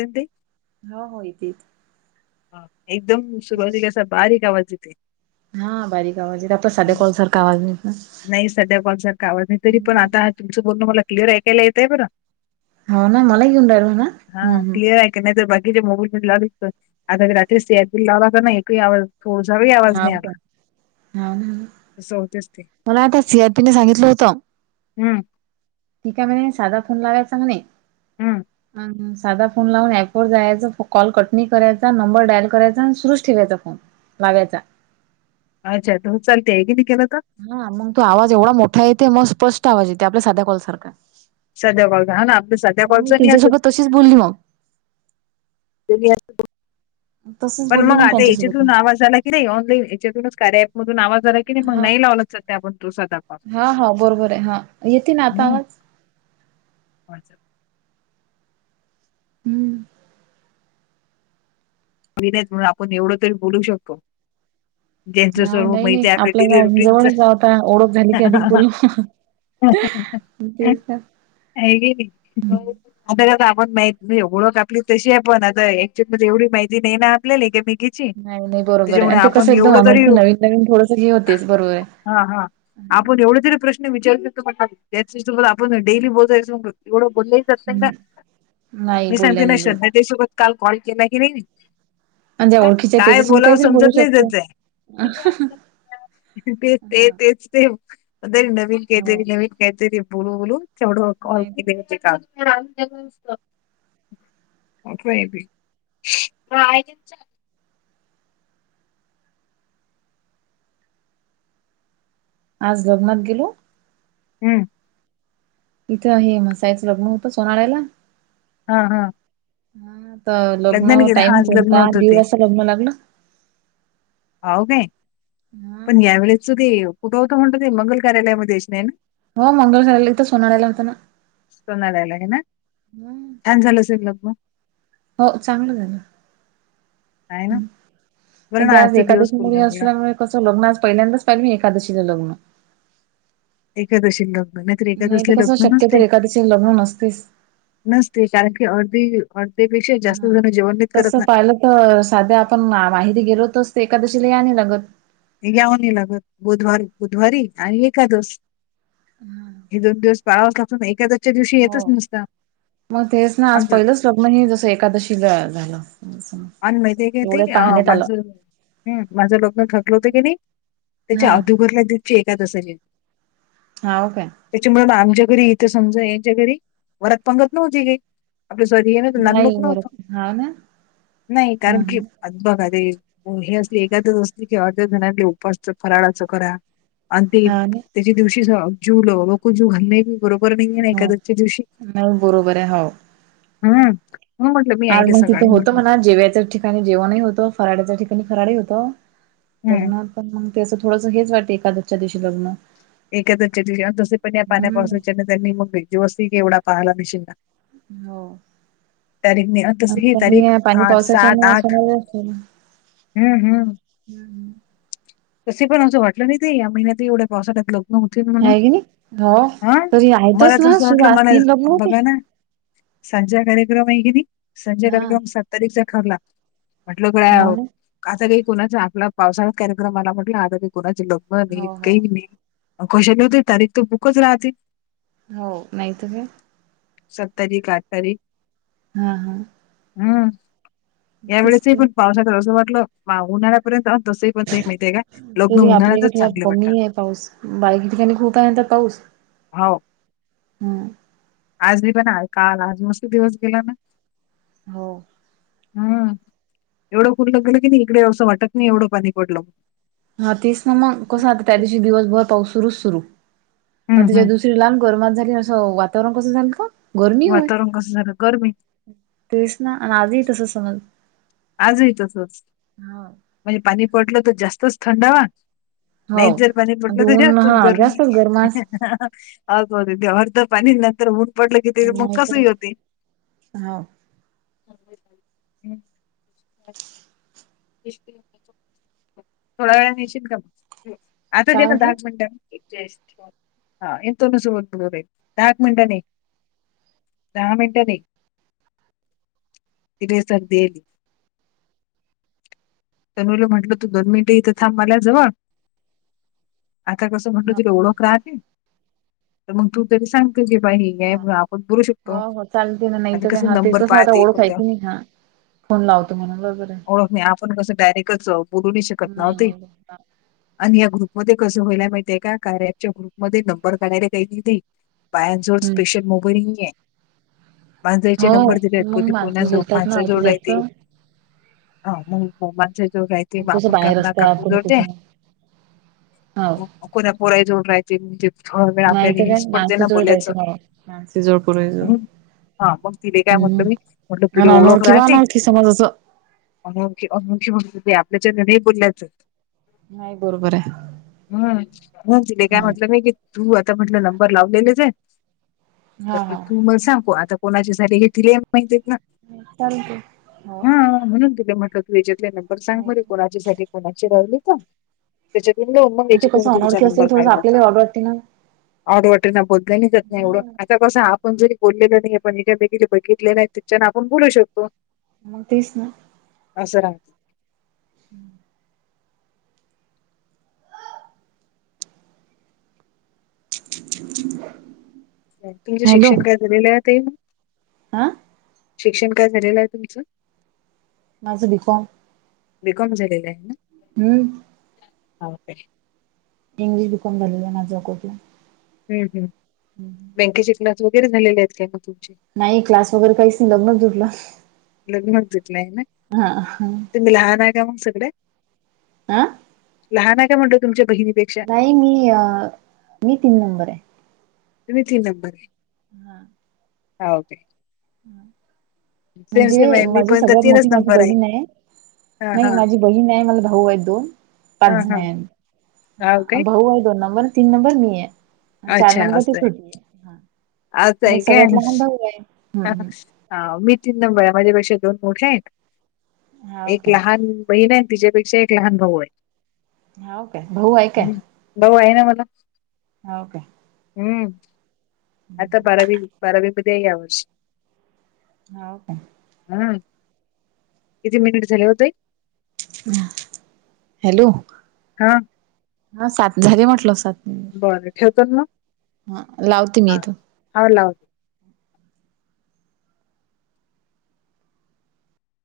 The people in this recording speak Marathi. एी हो हो य तेेच ह एकदम सुरुवाती कसा बारीक आवाज येते हा बारीक आवाज, येते आपल्या साध्या हं. कॉल सारखा आवाज नाही येत ना नाही साध्या कॉल सारखं आवज नाही तरी पण हम्म. आता तुमचं बोलणं मला क्लिअर ऐकायला येतं आहे बरं हो ना मलाग उंार आहे ना हा हम् हम क्लिअर ऐकाय नाही तर बाकीच्या मोबाईल लाव आता रात्री स लावता ना एक थोडझवे आवाज नाही हाव आला का? हा ना तस होतेच ते मला आता सी आर पी ने सांगितलं होतं हम्म ठीक, य म्हणे साधा फोन लावायचा म्हणे हम् साधा फोन लावून ऍप वर जायच कॉल कटनी करायचा नंबर डायल करायचा आणि सुरुच ठेवायचा फोन लागायचा अच्छा तर चालते आहे की त केला तर हा मग तो आवाज एवढा मोठा येते मग स्पष्ट आवाज येते आपल्या साध्या कॉलसारखा साध्या कॉलचा हा ना आपल्या साध्या कालचा नाहीह त्यांच्यासोबत तशीच बोलली मग तसच पण बोलली मग आता त्यांच्यासोबत मी. या्याच्यातून आवाज झाला नाही ऑनलाईन याच्यातूनच कार्या एपमधून आवाजलाय कि नाही मग हा नाही लावलंच ते आपण तू, साधा कॉल हा हा बरोबर आहे हा येते ना आता हम् आवाज? अच्छा हम्म म्हणून आपण एवढं तरी बोलू शकतो त्यांच हा सर्व नाही नाही महिती आपल्या आपलं डेली काय जवळच गाव आता ओळख झाली की अधिक रुटीनच बोलू. ह तेच ना. ह ग हो आता आता आपण माहित नाही ओळख आपली तशी आपण आता क्च्युल मध्ये एवढी माहिती माहिती नाही ना आपल्या एकेमेकीची नाही नाही बरोबर आहे आणि ते कसं एकदम तरी अनोटखी नवीन नवीन थोडंसं हे होतेस बरोबर आहे हा हा आपण हम्म एवढे तरी प्रश्न विचारू शो म्ह त्या आपण डेली बोजायचो एवढं बोलले नाही मी सांगते ना बोलल्याने जात श्रद्धा त्या सोबत काल कॉल केला की नाही आणि ज्या ओळखीच्या काय त्याच्यासून बोलावं काहीतरी बोलू समजत नाही शकतो. त्याचय हा. तेच ते तेच ते अदरी नवीन हो काहीतरी नवीन काहीतरी बोलू बोलू तेवढ कॉल नाही तर केली हो का म आज लग्नात गेलो हम् इथं आहे मसायचं लग्न होतं सोनळ्याला हा हा हा तर लग्न लग्नाने गेले हा टाईम आज लग्न कोणता होतं दीड ते वाज लग्न लागलं होव काय हा पण यावेळेस त ते कुठं होतं म्हणत ते मंगल कार्यालयामध्ये नाही ना हो मंगल कराला इथं सोनाायला होता ना ्याला आहे ना हम्म झालं असेल लग मग हो चांगलं झालं आहे ना ह् बरं पण ना ते आज आजचा दिवस फुल एकादशीामध्ये लागला असल्यामुळे ं लग्न आज पहिल्यांदच पाहि मी एकादशी लग्न एखकादशी लग्न नाहीत नाही तर एखकादसले कसं लग्न शक्यतो नसते एकादशीला लग्न नसतेच. नसते कारण की अर्धी अर्धेपेक्षा जास्त हा. जण जेवण नाहीत करत तसं नाही पाहिलं तर साध्या आपण माहिती गेलोतच ते एखकादशीला याने लगत हे याऊन लागत बुधवारी बुधवारी आणि एकादवस हे दोन दिवस पाव ख आपण एक हो मग तेच ना आज आमचं पहिलंच स्वग्नही जस एकादशी झालं आणि माहितीे की ते एवढे अ पाहण्यात आलं माझं माझं लग्न खकल होत की नाही हा त्याच्या अधोघरला दपची एकाद अस ज हा ओ काे त्याच्यामुळं आमच्या घरी इथं समजा यांच्या घरी वरात पांगत नव्हती काही आपलं सॉरी हे नव्हतं नाही नांदमुक बर नव्हतं. हा ना नाही ह कारण की अ बघ अरे हे असले एखादच असते की अर्ध्या जणांले उपसा फराळाचं करा आणि ते हाव ना त्याच्या दिवशी जूकू जू घालणे बरोबर नाहीे ना हो. एखादच्या दिवशी नाही बरोबर आहे हो. हम आज मग तिथं होतं म्हणा जेवायच ठिक काही जेवणही होत फराड्याच्या ठिकाणी फराड होत हं. भजनात पण मग तेचं थोडंस हेच वाटते एकादच्या दिवशी लग्न एखाद चटली जससे पण या हम्म पाण्यापासून त्यांनी मग भेजवस्ती एवढा पाहाला मिशिनना हो तारीख त स ही आता मी तारीख पाणी आठ सात पावसाच्याने आठ हम्म हम्म हम्म हम तसे पण असं वाटलं नाही ते महिन्यात एढ पावसाात लक नव्हती म्हणून आहे की नाही हो हा तरी मला आहेतच ना तसं सुरू म्हटलं आज मला तीन लग्न होते. बघा ना सजा कार्यक्रम आहे की नाही संज्या हा कार्यक्रम सात तारीखचा खरला म्हटलं का हाव ना. आता काही कोणाचा आपला पावसाळा कार्यक्रम आला म्हटलं आता काही कोणाचे लोक ब नाही हो हो काही नाही कशा नवते तारीख त बुकच राहते हो नाही त काय सत् तारीख आठ तारीख हं ह. हम्म. या वेळेसही की पण पावसाच जसं वाटलं, उन्हाळ्यापर्यंत तस ण माहितीय काय लग्न तरी आपल्या उन्हाळ्यातच इकडे थोडा चांगले वाटतात. कमी आहे पाऊस बाईकीच्या ठिकाणी खूप आहें म्हणत्यात पाऊस. हाव. हा. आज मी पण आहे काल आज मस् दिवस गेला ना हो हम् एवढं फुललं गेल की नाही इकडे एवसं वाटत नाही एवढं पाणी पडलं हा तेच ना मग कस आता त्या दिवशी दिवसभर पाऊस सुरुच सुरु मग हम्म त्याच्या हम्म दिवशी श्रीलाम गरमात झाली असं वातावरण कसं झालं का गरमी होय. वातावरण कसं झालं गरमी तेच ना आणि आजही तसं समज आजही तसच, हा म्हणजे पाणी पटलं तर जास्तच थंडावा. हो नाहीत जर पाणी आणि ते पटलं ऊन जास्तच हा गर्मी. जास्तच गरमास आगोद देवार्द तर पाणी नंतर ऊन पडलं की ते आणि मग कसही होते [unintelligible] हाव. [unintelligible] थोडा वेळान यीशिन का मग? आताच ये काय ना म्हटलं दहाच मिनटं आहेत. ह येतो ना [unintelligible] रे, दहाच मिनिटांन ये. दहा मिनटं दे. तिले सर्दीय. तनुला म्हंटल, तू दोन मिनिटं इथं थांब माझ्या जवळ. आता कसं म्हटलं तुरी ओळख राहते, तर मग तू तरी सांग तुझी [unintelligible] हा. हो हो चालते ना नाही आणि तर काय, कसं हा ते नंबर कस आता पाहते ओळख आहे कोणत्या की नाही हा. फोन लावतो म्हणाून बरोबराय. ओळख नाही. आपण कसं डायरेक्टच बोलु नही शकत. नाही नव्हते. नाही [unintelligible] आणि या ग्रुपमध्ये कसं व्हायला माहितीय काय, कार्याच्या ग्रुपमध्ये नंबर [unintelligible] काय ती ते. बायांजवळ हम्म स्पेशल मोबाईल नईयाय. माणसांचे नंबर दिले हो आहेत. मग कदी कोणा माणसच जो बोलतात ना अती माणसाजवळ जास्त [unintelligible] हा मग [unintelligible] ते मग कसं आपण का बाहेर असतात काकू कोणी जोड दे. कुठून हो मग कोणा पोरा जोड राहायचे ह वेळा माहित आपल्याला काय हेच पडते माणसे ना जोड बोलायचं. राहते मला माणसे जोड पुरे जोड [unintelligible] हा मग तिले काय हम्म म्हटलं मी, म्हटलं तुले आणि ओळख अनोळखी वा राहते. अनोळखी समज असं अनोखी अनोखी म्हणते ती आपल्या ज नाही बोललायच. नाही बरोबराय. हम्म तिले काय म्हटलं मी कि, तू आता म्हटलं नंबर लावलेलेचय हा हा तू मग सांगू आता कोणाची झाले, हे तिले बी माहितीय. ह चालते हो. म्हणून तिले म्हटलं तू याच्यातले नंबर सांग मरे माहिती. कोणाच्या सा कोणाची राहिली का. ते त्याच्यातम कसं [unintelligible] तुमचा अनोळखी असते नंबर थोडंस काढलाता. आपल्याला ऑड वाटते ना. ऑड वाटेना बोल नाहीच नाही एवढं, आता कसं आपण जरी बोललेो नाही पण इेेकी बघितले नाही तिच्यानं आपण बोलू शकतो. मग तेच ना. अस राहतं. हम्म. [unintelligible] तुमचं शिक्षण काय झालेलं आहे ताई मंग? आं? शिक्षण काय झालेलं आहे तुमचं. माझं बी कॉम बी कॉम झालेलं आहे ना. हम्म हाव काय इंग्लिश बी कॉम झालेल आहे माझं कॉट ला हम्म हम्म. हम्म. बँकेचे क्लास वगैरे झालेले आहेत, काय मग तुमचे? नाही क्लास वगैरे काहीच नई, लग्न जुडलं. लग्नच जुडलंय ना. हा तुम्ही लहान आहे का मंग सगल्यात? आं? लहान आहे काय मोठे तुमच्या बहीणी पेक नाही मी अ मी तीन नंबर ये. तुमी तीन नंबर ये. हा. हाव काय सेम सेम म्हणजे आहे मी माझी पण तर सगळ्यात मोठी माझी नंबर बहीण आहे. हां, नाही हां. माझी बहीण ये मला भाऊ आहेत दोन पाच हां, जण हां. आहे आम्ही. हाव हा काय? भाऊ आहे दोन नंबर तीन नंबर मी ये. अन चार अच्छा नंबर ती असं आहे. छोटी ये. हा आणि सगळ्यात लहान भाऊ आहे. हम्म हम्म हा मी तीन नंबर ये माझ्या पेक्षा दोन मोठ्या येत हाव एक काय लहान बहीण ये आणि तिच्यापेक्षा एक लहान भाऊ आहे. हाव काय भाऊ आहे काय? भाऊ आहे ना मला. हाव काय हम्म आता बारावी बारावीमध्येय यावर्षी. हाव काय हूं किती मिनिट झाले ओ ताई ह हॅलो हा. हा सात झाले म्हटलं सात. मिनिट बरं ठेवतात म हा लावते मी हा इथून हा लावा